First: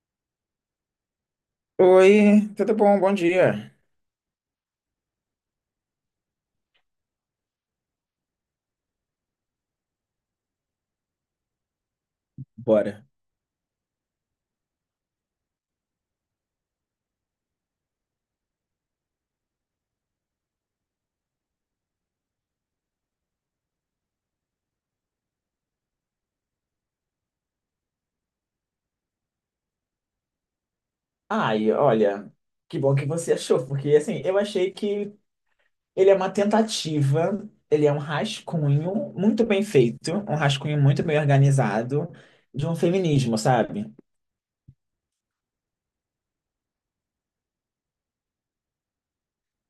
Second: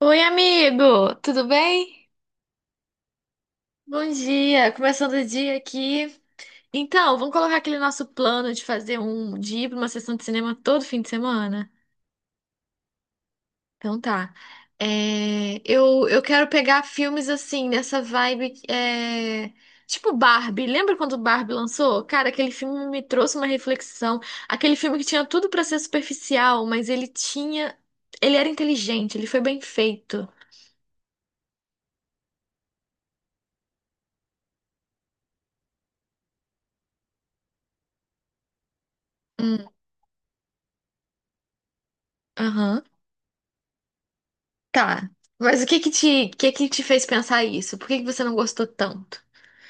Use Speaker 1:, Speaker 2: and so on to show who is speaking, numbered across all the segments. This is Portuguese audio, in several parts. Speaker 1: Oi, amigo, tudo bem?
Speaker 2: Oi, tudo bom? Bom dia.
Speaker 1: Bom dia, começando o dia aqui. Então, vamos colocar aquele nosso plano de fazer um de ir para uma sessão de cinema todo fim de semana?
Speaker 2: Bora.
Speaker 1: Então tá. Eu quero pegar filmes assim, nessa vibe, tipo Barbie. Lembra quando Barbie lançou? Cara, aquele filme me trouxe uma reflexão. Aquele filme que tinha tudo para ser superficial, mas ele tinha. Ele era inteligente, ele foi bem feito.
Speaker 2: Ai, olha, que bom que você achou, porque assim, eu achei que ele é uma tentativa, ele é um rascunho muito bem
Speaker 1: Hum.
Speaker 2: feito, um rascunho muito bem organizado de um
Speaker 1: Aham.
Speaker 2: feminismo, sabe?
Speaker 1: Tá. Mas o que que te fez pensar isso? Por que que você não gostou tanto?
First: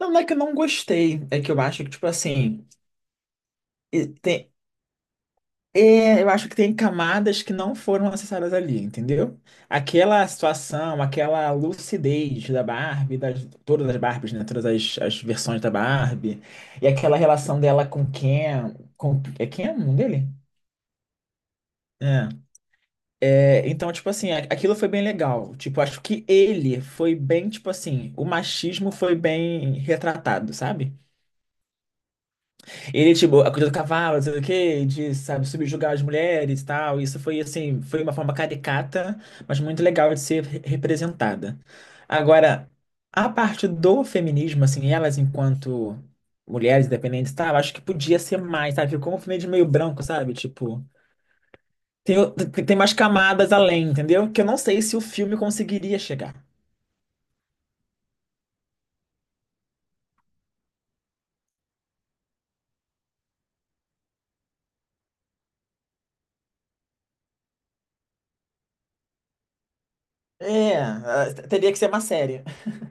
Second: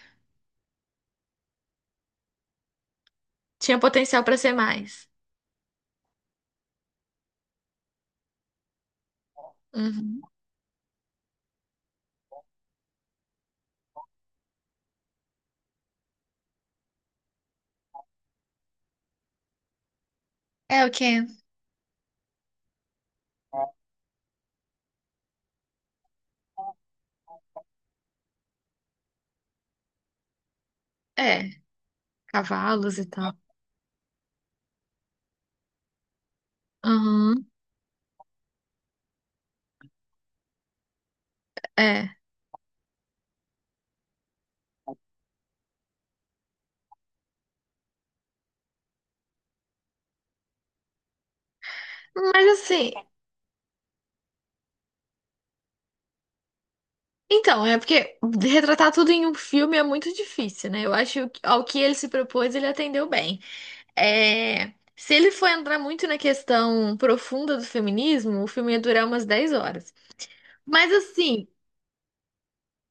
Speaker 2: Não, não é que eu não gostei, é que eu acho que, tipo assim,
Speaker 1: Tinha
Speaker 2: e
Speaker 1: potencial pra
Speaker 2: tem.
Speaker 1: ser mais.
Speaker 2: É, eu acho que tem camadas que não foram acessadas ali, entendeu?
Speaker 1: Uhum.
Speaker 2: Aquela situação, aquela lucidez da Barbie, das, todas as Barbies, né? Todas as, as versões da Barbie, e aquela relação dela com Ken, com, é Ken o nome dele?
Speaker 1: É o quê?
Speaker 2: É. É, então, tipo assim, a- aquilo foi bem legal. Tipo, acho que ele foi bem, tipo assim, o machismo foi bem retratado, sabe?
Speaker 1: É, cavalos e
Speaker 2: Ele,
Speaker 1: tal.
Speaker 2: tipo, a coisa do cavalo, não sei o quê, de, sabe, subjugar as mulheres e tal. Isso foi,
Speaker 1: Uhum,
Speaker 2: assim, foi uma forma caricata, mas muito legal de ser re- representada.
Speaker 1: é.
Speaker 2: Agora, a parte do feminismo, assim, elas enquanto mulheres independentes e tal, acho que podia ser mais, sabe? Ficou um feminismo meio branco, sabe? Tipo, tem, o-
Speaker 1: Mas
Speaker 2: tem
Speaker 1: assim,
Speaker 2: mais camadas além, entendeu? Que eu não sei se o filme conseguiria chegar.
Speaker 1: então, é porque retratar tudo em um filme é muito difícil, né? Eu acho que ao que ele se propôs, ele atendeu bem. É, se ele for entrar muito na questão profunda do feminismo, o filme ia durar umas 10 horas.
Speaker 2: É,
Speaker 1: Mas
Speaker 2: ah,
Speaker 1: assim,
Speaker 2: teria que ser uma série.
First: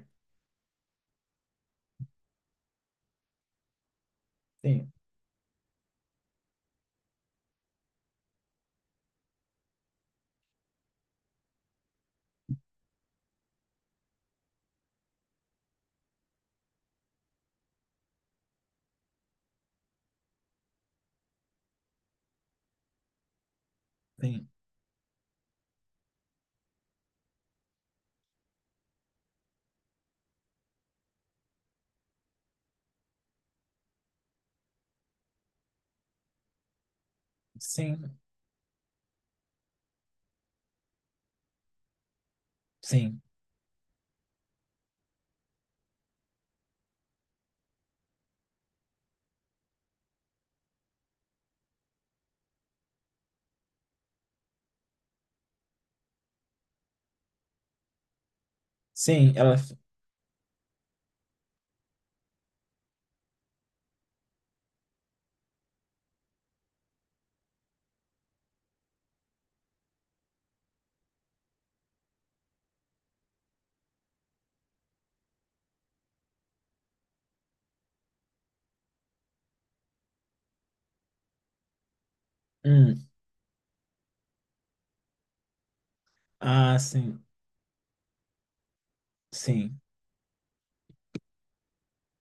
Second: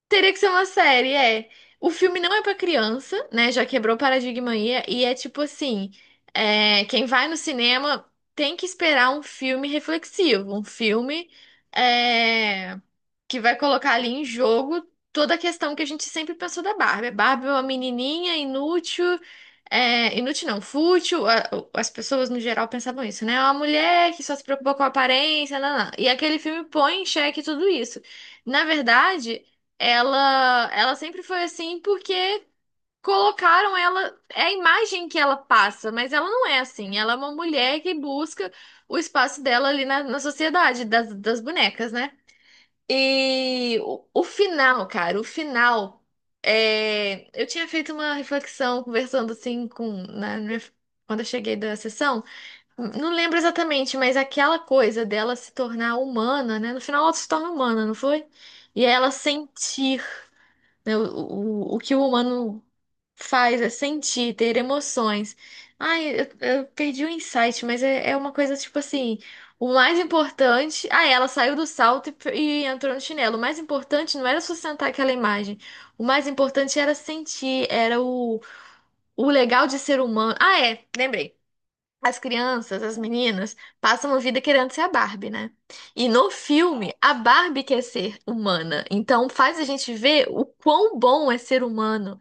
Speaker 1: teria que ser uma série, é. O filme não é pra criança, né? Já quebrou o paradigma aí.
Speaker 2: Sim,
Speaker 1: E é tipo assim: quem vai no cinema tem que esperar um filme reflexivo, um filme é, que vai colocar ali em jogo toda a questão que a gente sempre pensou da Barbie. A Barbie é uma menininha inútil, é, inútil não, fútil. As pessoas no geral pensavam isso, né? É uma mulher que só se
Speaker 2: sim,
Speaker 1: preocupa com a aparência, não, não. E aquele filme põe em xeque tudo isso. Na verdade. Ela sempre foi assim porque colocaram ela, é a imagem que ela passa, mas ela não é assim. Ela é uma mulher que
Speaker 2: sim,
Speaker 1: busca o espaço dela ali na sociedade das bonecas, né?
Speaker 2: sim,
Speaker 1: E o final, cara, o final. Eu tinha feito uma reflexão conversando assim quando eu cheguei da sessão. Não lembro exatamente, mas aquela coisa dela se tornar humana, né? No final ela se torna humana, não foi? E ela
Speaker 2: sim, ela.
Speaker 1: sentir, né. O que o humano faz é sentir, ter emoções. Ai, eu perdi o insight, mas é uma coisa tipo assim: o mais importante. Ah, ela saiu do salto e entrou no chinelo. O mais importante não era sustentar aquela imagem. O mais importante era sentir, era o legal de ser humano. Ah, é, lembrei. As crianças, as
Speaker 2: Hum.
Speaker 1: meninas, passam a vida querendo ser a Barbie, né? E no
Speaker 2: Ah,
Speaker 1: filme, a
Speaker 2: sim,
Speaker 1: Barbie quer ser humana. Então faz a
Speaker 2: sim.
Speaker 1: gente ver o quão bom é ser humano.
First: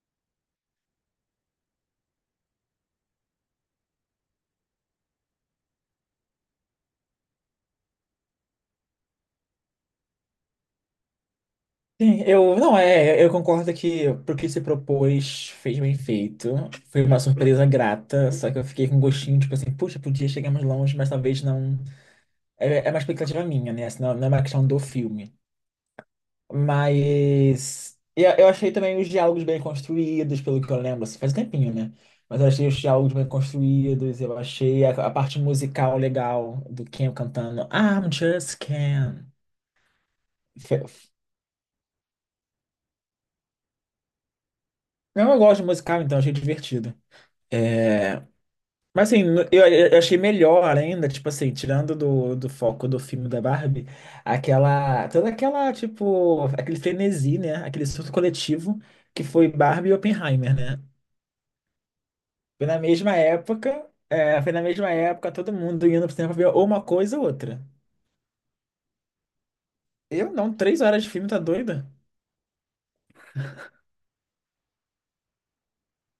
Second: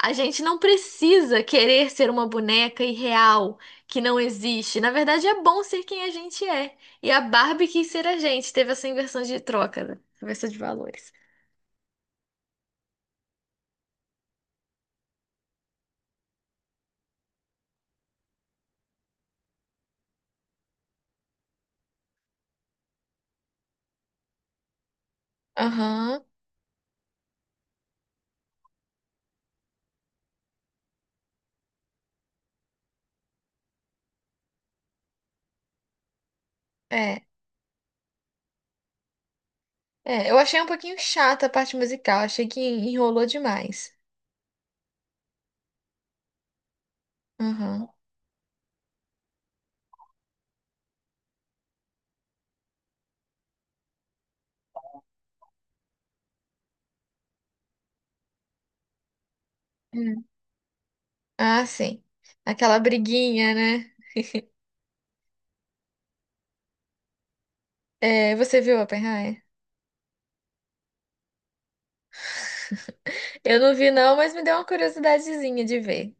Speaker 1: A gente não precisa querer ser uma boneca irreal, que não existe. Na verdade, é bom ser quem a gente é. E a Barbie quis ser a gente. Teve essa inversão de troca, né? Inversão de valores.
Speaker 2: Sim, eu não é, eu concordo que pro que se propôs fez bem feito. Foi uma surpresa grata, só que eu fiquei com um gostinho, tipo assim, puxa, podia chegar mais longe, mas talvez não. É, é uma expectativa minha, né? Assim, não, não é uma questão do filme.
Speaker 1: Aham,
Speaker 2: Mas eu achei também os diálogos bem construídos, pelo que eu lembro, assim, faz um tempinho, né? Mas eu achei os diálogos bem construídos, eu achei a parte musical legal do Cam
Speaker 1: é.
Speaker 2: cantando I'm just Cam.
Speaker 1: É, eu achei um pouquinho chata a parte musical. Achei que enrolou demais.
Speaker 2: Não, eu gosto de musical, então, achei divertido.
Speaker 1: Aham.
Speaker 2: É, mas assim, no- eu achei melhor ainda, tipo assim, tirando do, do foco do filme da Barbie, aquela, toda aquela, tipo, aquele frenesi, né? Aquele surto coletivo que foi Barbie e Oppenheimer, né?
Speaker 1: Ah, sim.
Speaker 2: Foi
Speaker 1: Aquela
Speaker 2: na mesma
Speaker 1: briguinha,
Speaker 2: época,
Speaker 1: né?
Speaker 2: é, foi na mesma época, todo mundo indo pro cinema pra ver ou uma coisa ou outra.
Speaker 1: É, você viu Oppenheimer?
Speaker 2: Eu não, 3 horas de filme, tá doida?
Speaker 1: Eu não vi não, mas me deu uma curiosidadezinha de ver.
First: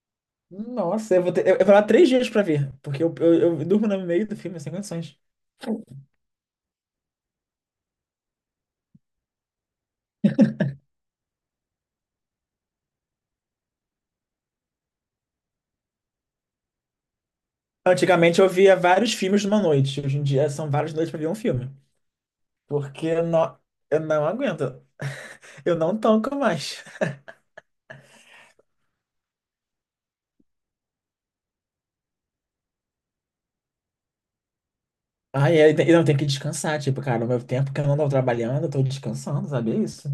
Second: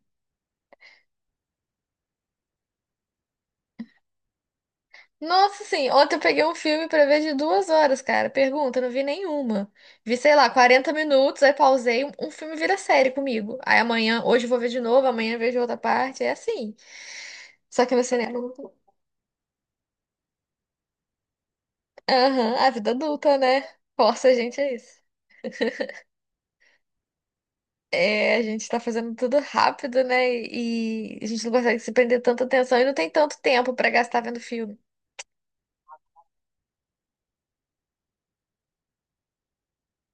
Speaker 2: Nossa, eu vou ter, eu vou lá 3 dias pra ver, porque eu durmo no meio do filme, sem condições.
Speaker 1: Nossa, sim, ontem eu peguei um filme pra ver de 2 horas, cara. Pergunta, eu não vi nenhuma. Vi, sei lá, 40 minutos, aí pausei, um filme vira série comigo. Aí amanhã, hoje eu vou ver de novo, amanhã eu vejo outra parte, é assim. Só que no cinema...
Speaker 2: Antigamente eu via vários filmes numa noite. Hoje em dia são várias noites pra ver um filme.
Speaker 1: Aham, a vida
Speaker 2: Porque
Speaker 1: adulta, né?
Speaker 2: eu não
Speaker 1: Força a gente a
Speaker 2: aguento.
Speaker 1: isso.
Speaker 2: Eu não tanco mais.
Speaker 1: É, a gente tá fazendo tudo rápido, né? E a gente não consegue se prender tanta atenção e não tem tanto tempo pra gastar vendo filme.
Speaker 2: Ai, eu, te- eu não tenho que descansar. Tipo, cara, o meu tempo que eu não tô trabalhando, eu tô descansando, sabe? É isso.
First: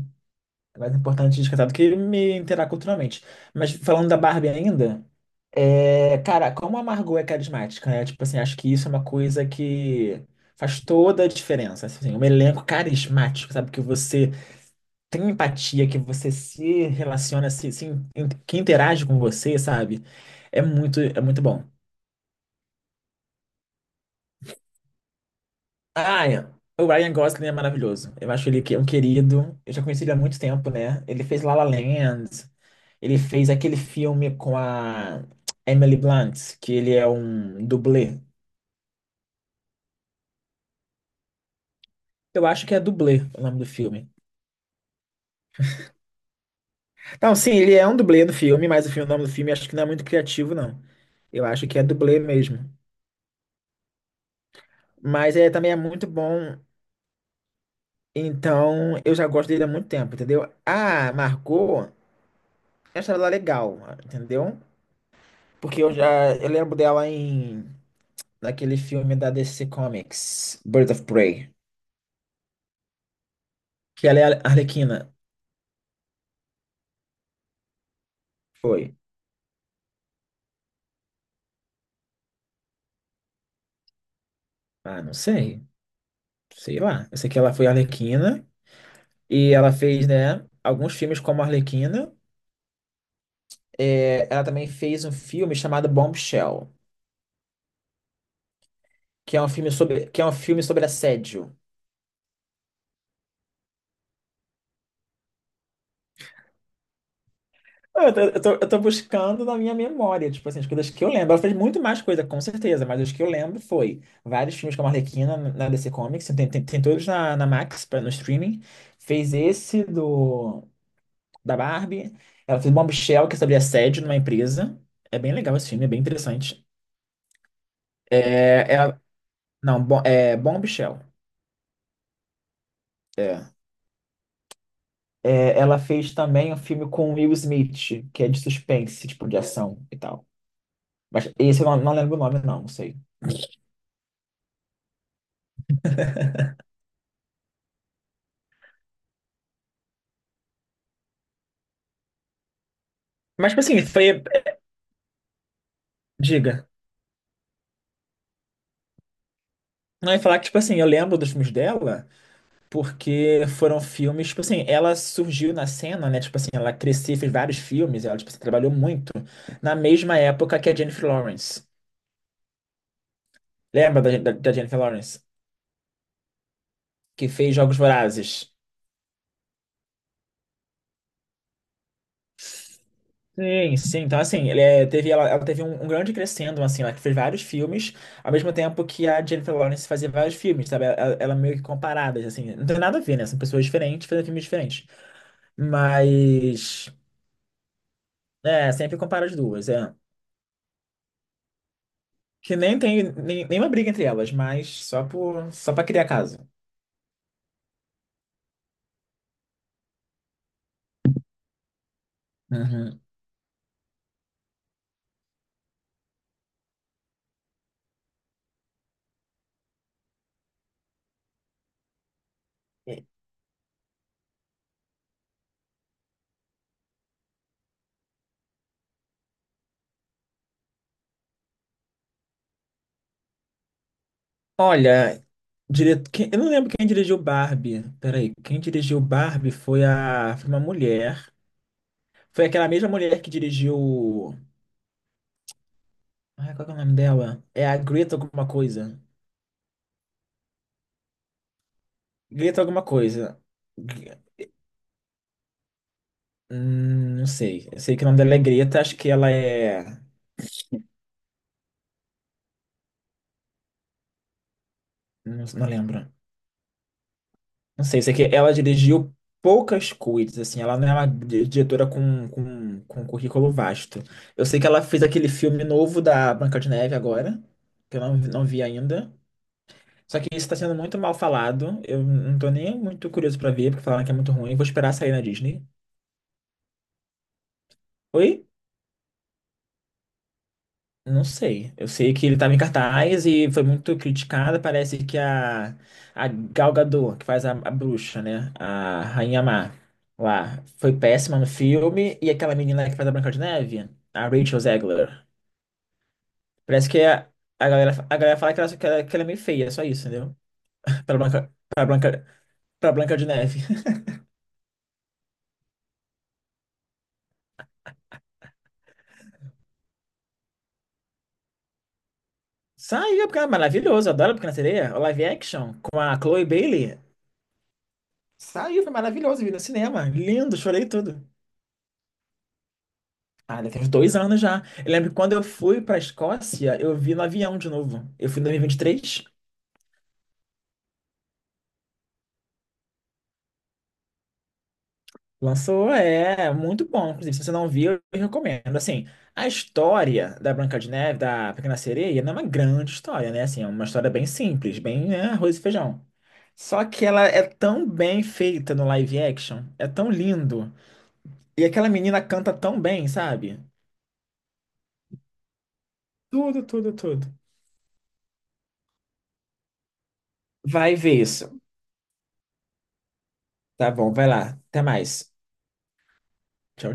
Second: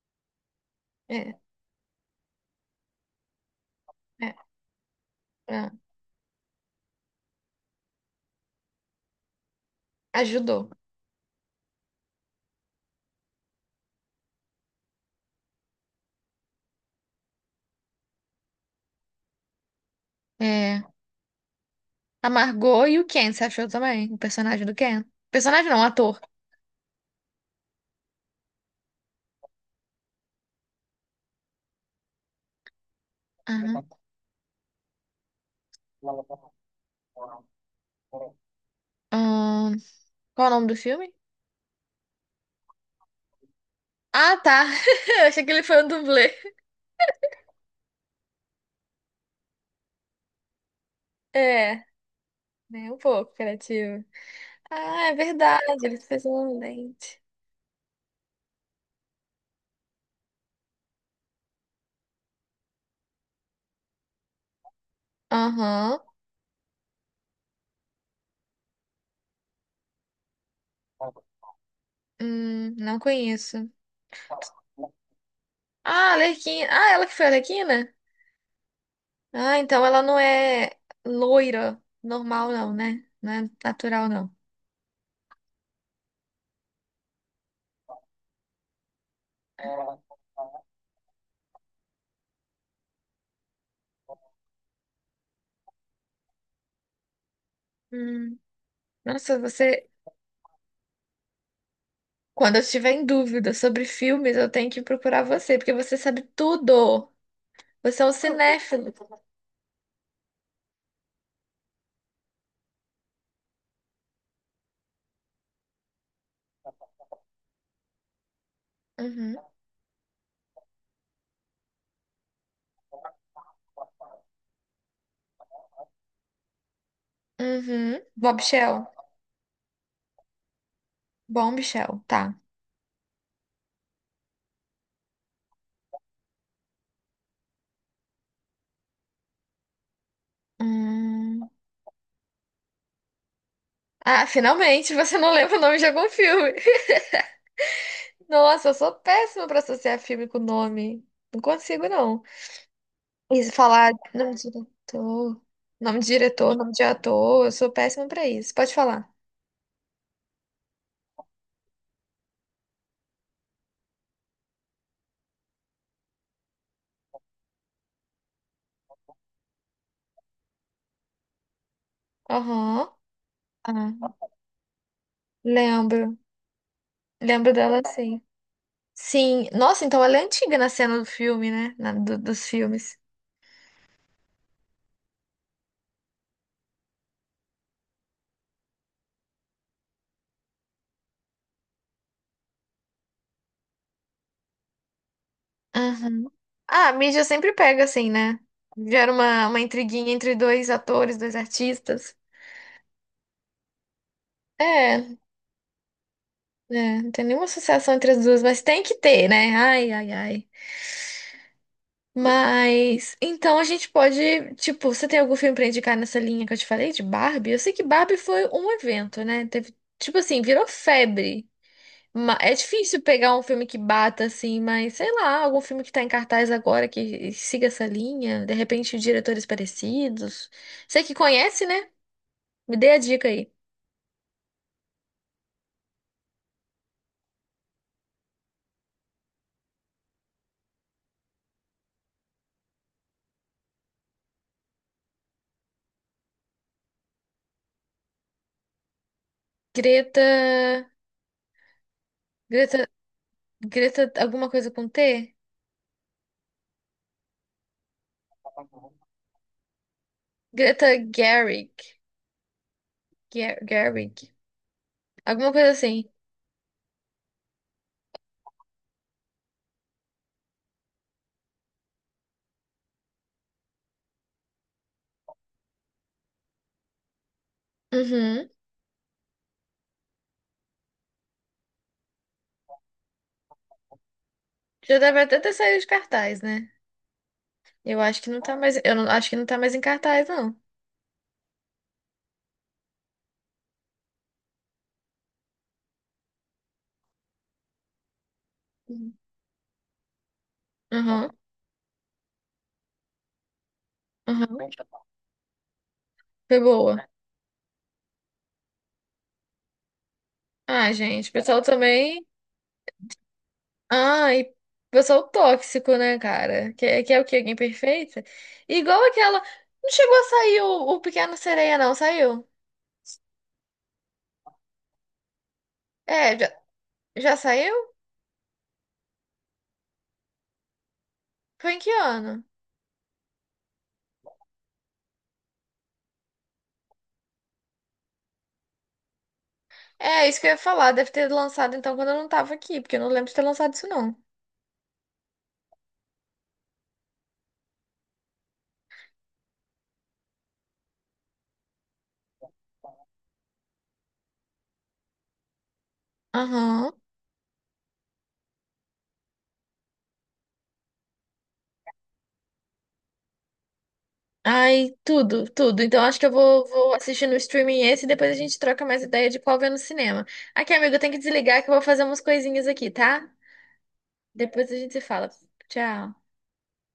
Speaker 2: É mais importante
Speaker 1: É,
Speaker 2: descansar do que me interar culturalmente. Mas falando da
Speaker 1: é,
Speaker 2: Barbie ainda,
Speaker 1: é.
Speaker 2: é, cara, como a Margot é carismática, né? Tipo assim, acho que isso é uma coisa que
Speaker 1: Ajudou.
Speaker 2: faz toda a diferença. Assim, um elenco carismático, sabe? Que você tem empatia, que você se relaciona, se in- que interage com você, sabe?
Speaker 1: É.
Speaker 2: É muito bom.
Speaker 1: A Margot e o Ken, você achou também? O personagem do Ken? Personagem não, ator.
Speaker 2: Ah, é. O Ryan Gosling é maravilhoso. Eu acho ele que é um querido. Eu já conheci ele há muito tempo, né? Ele fez La La Land. Ele fez aquele
Speaker 1: Aham.
Speaker 2: filme com a Emily Blunt, que ele é um dublê.
Speaker 1: Ahn, qual é o nome do filme?
Speaker 2: Eu acho que é dublê o nome do filme.
Speaker 1: Ah, tá. Eu achei que ele foi um dublê.
Speaker 2: Não, sim, ele é um dublê do filme, mas o filme- o nome do filme acho que não é muito criativo, não. Eu acho que
Speaker 1: É,
Speaker 2: é dublê mesmo.
Speaker 1: nem um pouco criativo. Ah, é
Speaker 2: Mas é,
Speaker 1: verdade,
Speaker 2: também é
Speaker 1: ele
Speaker 2: muito
Speaker 1: fez
Speaker 2: bom.
Speaker 1: um lente.
Speaker 2: Então, eu já gosto dele há muito tempo, entendeu? Ah, marcou. Essa ela é legal, entendeu? Porque eu
Speaker 1: Aham.
Speaker 2: já eu lembro dela em naquele filme da DC Comics, Birds of Prey,
Speaker 1: Não conheço.
Speaker 2: que ela é a Arlequina.
Speaker 1: Ah, Alequina. Ah, ela que foi a Alequina?
Speaker 2: Foi.
Speaker 1: Ah, então ela não é loira normal, não, né? Não é natural, não.
Speaker 2: Ah, não sei. Sei lá. Eu sei que ela foi a Arlequina e ela fez, né, alguns filmes como a Arlequina. É, ela também fez um filme chamado Bombshell,
Speaker 1: Hum.
Speaker 2: que
Speaker 1: Nossa,
Speaker 2: é um filme
Speaker 1: você.
Speaker 2: sobre assédio.
Speaker 1: Quando eu estiver em dúvida sobre filmes, eu tenho que procurar você, porque você sabe tudo. Você é um
Speaker 2: Eu tô
Speaker 1: cinéfilo.
Speaker 2: buscando na minha memória, tipo assim, as coisas que eu lembro. Ela fez muito mais coisa, com certeza, mas as que eu lembro foi vários filmes com a Arlequina na DC Comics, tem, tem todos na, na Max, pra- no streaming. Fez
Speaker 1: Uhum.
Speaker 2: esse do da Barbie. Ela fez Bombshell, que é sobre assédio numa empresa. É bem legal esse filme, é bem interessante.
Speaker 1: Uhum. Bob
Speaker 2: É,
Speaker 1: Shell.
Speaker 2: é, não, bom, é Bombshell.
Speaker 1: Bom, Michel, tá.
Speaker 2: É. É, ela fez também um filme com Will Smith, que é de suspense, tipo, de ação e tal. Mas
Speaker 1: Hum.
Speaker 2: esse eu não, não lembro o nome, não, não sei.
Speaker 1: Ah, finalmente você não lembra o nome de algum filme. Nossa, eu sou péssima pra associar filme com nome. Não consigo, não. E
Speaker 2: Mas, tipo assim,
Speaker 1: falar
Speaker 2: foi.
Speaker 1: nome de diretor,
Speaker 2: Diga.
Speaker 1: nome de ator, eu sou péssima pra isso. Pode falar.
Speaker 2: Não, eu ia falar que, tipo assim, eu lembro dos filmes dela, porque foram filmes, tipo assim, ela surgiu na cena, né? Tipo assim, ela cresceu, fez vários filmes, ela, tipo assim, trabalhou muito, na mesma época que a Jennifer Lawrence.
Speaker 1: Aham.
Speaker 2: Lembra
Speaker 1: Ah,
Speaker 2: da, da- da Jennifer Lawrence?
Speaker 1: lembro.
Speaker 2: Que
Speaker 1: Lembro
Speaker 2: fez Jogos
Speaker 1: dela sim.
Speaker 2: Vorazes.
Speaker 1: Sim. Nossa, então ela é antiga na cena do filme, né? Na- do- dos filmes.
Speaker 2: Sim, sim. Então, assim, ele, é, teve, ela teve um, um grande crescendo, assim, ela que fez vários filmes, ao mesmo tempo que a Jennifer Lawrence fazia vários filmes, sabe? Ela meio que comparadas, assim. Não tem nada a ver, né? São pessoas diferentes, fazendo filmes diferentes.
Speaker 1: Aham. Ah,
Speaker 2: Mas.
Speaker 1: a mídia sempre pega assim, né?
Speaker 2: É, sempre
Speaker 1: Gera
Speaker 2: compara as
Speaker 1: uma
Speaker 2: duas, é.
Speaker 1: intriguinha entre dois atores, dois artistas.
Speaker 2: Que nem tem nem- nenhuma briga entre elas, mas só
Speaker 1: É,
Speaker 2: por, só pra criar caso.
Speaker 1: é, não tem nenhuma associação entre as duas, mas tem que ter, né? Ai, ai, ai.
Speaker 2: Uhum.
Speaker 1: Mas então a gente pode, tipo, você tem algum filme pra indicar nessa linha que eu te falei de Barbie? Eu sei que Barbie foi um evento, né? Teve, tipo assim, virou febre. Ma- É difícil
Speaker 2: E-
Speaker 1: pegar um filme que bata assim, mas sei lá, algum filme que tá em cartaz agora que siga essa linha, de repente diretores parecidos. Você que conhece, né? Me dê a dica aí.
Speaker 2: olha, dire... quem- eu não lembro quem dirigiu Barbie. Peraí, quem dirigiu Barbie foi a foi uma mulher. Foi aquela mesma mulher que dirigiu. Ai, qual que é o nome dela? É a Greta alguma coisa.
Speaker 1: Greta,
Speaker 2: Greta alguma
Speaker 1: Greta,
Speaker 2: coisa.
Speaker 1: Greta,
Speaker 2: Gre-
Speaker 1: alguma coisa com T?
Speaker 2: hum, não sei. Eu sei que o nome dela é Greta, acho que ela é.
Speaker 1: Greta Gerwig, Gerwig,
Speaker 2: Não,
Speaker 1: alguma
Speaker 2: não
Speaker 1: coisa assim.
Speaker 2: lembro. Não sei, sei que ela dirigiu poucas coisas, assim, ela não é uma di- diretora com, com currículo vasto. Eu sei que ela fez aquele filme novo da Branca de Neve agora, que eu não, vi- não
Speaker 1: Uhum.
Speaker 2: vi ainda. Só que isso está sendo muito mal falado. Eu não tô nem muito curioso pra ver, porque falaram que é muito ruim. Vou esperar
Speaker 1: Já
Speaker 2: sair na
Speaker 1: deve até ter
Speaker 2: Disney.
Speaker 1: saído de cartaz, né? Eu acho que não
Speaker 2: Oi?
Speaker 1: tá mais. Eu não, acho que não tá mais em cartaz, não.
Speaker 2: Não sei. Eu sei que ele estava em cartaz e foi muito criticada. Parece que a Gal Gadot, que faz a bruxa, né? A
Speaker 1: Uhum.
Speaker 2: Rainha Má, lá, foi
Speaker 1: Aham,
Speaker 2: péssima no filme. E aquela menina que faz a Branca de Neve, a Rachel
Speaker 1: aham.
Speaker 2: Zegler.
Speaker 1: Foi
Speaker 2: Parece que
Speaker 1: boa.
Speaker 2: a galera fala que ela, que ela, que ela é meio feia, só isso, entendeu?
Speaker 1: Ah,
Speaker 2: Pra
Speaker 1: gente, o
Speaker 2: Branca,
Speaker 1: pessoal
Speaker 2: pra
Speaker 1: também.
Speaker 2: Branca, pra Branca de Neve.
Speaker 1: Ah, e pessoal tóxico, né, cara? Que, que é o quê? Alguém perfeita? Igual aquela. Não chegou a sair o Pequeno Sereia, não, saiu.
Speaker 2: Saiu, porque é maravilhoso. Adoro a Pequena Sereia. O live action com a
Speaker 1: É,
Speaker 2: Chloe Bailey.
Speaker 1: já saiu?
Speaker 2: Saiu, foi maravilhoso. Vi no cinema. Lindo, chorei tudo.
Speaker 1: Foi em que ano?
Speaker 2: Ah, já tem uns 2 anos já. Eu lembro que quando eu fui pra Escócia, eu vi no avião de novo. Eu fui em 2023,
Speaker 1: É, isso que eu ia falar. Deve ter lançado então quando eu não tava aqui, porque eu não lembro de ter lançado isso, não.
Speaker 2: lançou, é muito bom. Inclusive, se você não viu, eu recomendo. Assim, a história da Branca de Neve, da Pequena Sereia, não é uma grande história, né? Assim, é uma história bem simples, bem, né, arroz e feijão. Só
Speaker 1: Aham.
Speaker 2: que ela é tão bem feita no live action, é tão lindo. E aquela menina canta tão bem, sabe?
Speaker 1: Ai, tudo, tudo. Então acho que eu
Speaker 2: Tudo,
Speaker 1: vou
Speaker 2: tudo,
Speaker 1: assistir
Speaker 2: tudo.
Speaker 1: no streaming esse e depois a gente troca mais ideia de qual ver no cinema. Aqui, amigo,
Speaker 2: Vai
Speaker 1: eu tenho
Speaker 2: ver
Speaker 1: que
Speaker 2: isso.
Speaker 1: desligar que eu vou fazer umas coisinhas aqui, tá?
Speaker 2: Tá bom, vai lá.
Speaker 1: Depois a
Speaker 2: Até
Speaker 1: gente se fala.
Speaker 2: mais.
Speaker 1: Tchau.
Speaker 2: Tchau,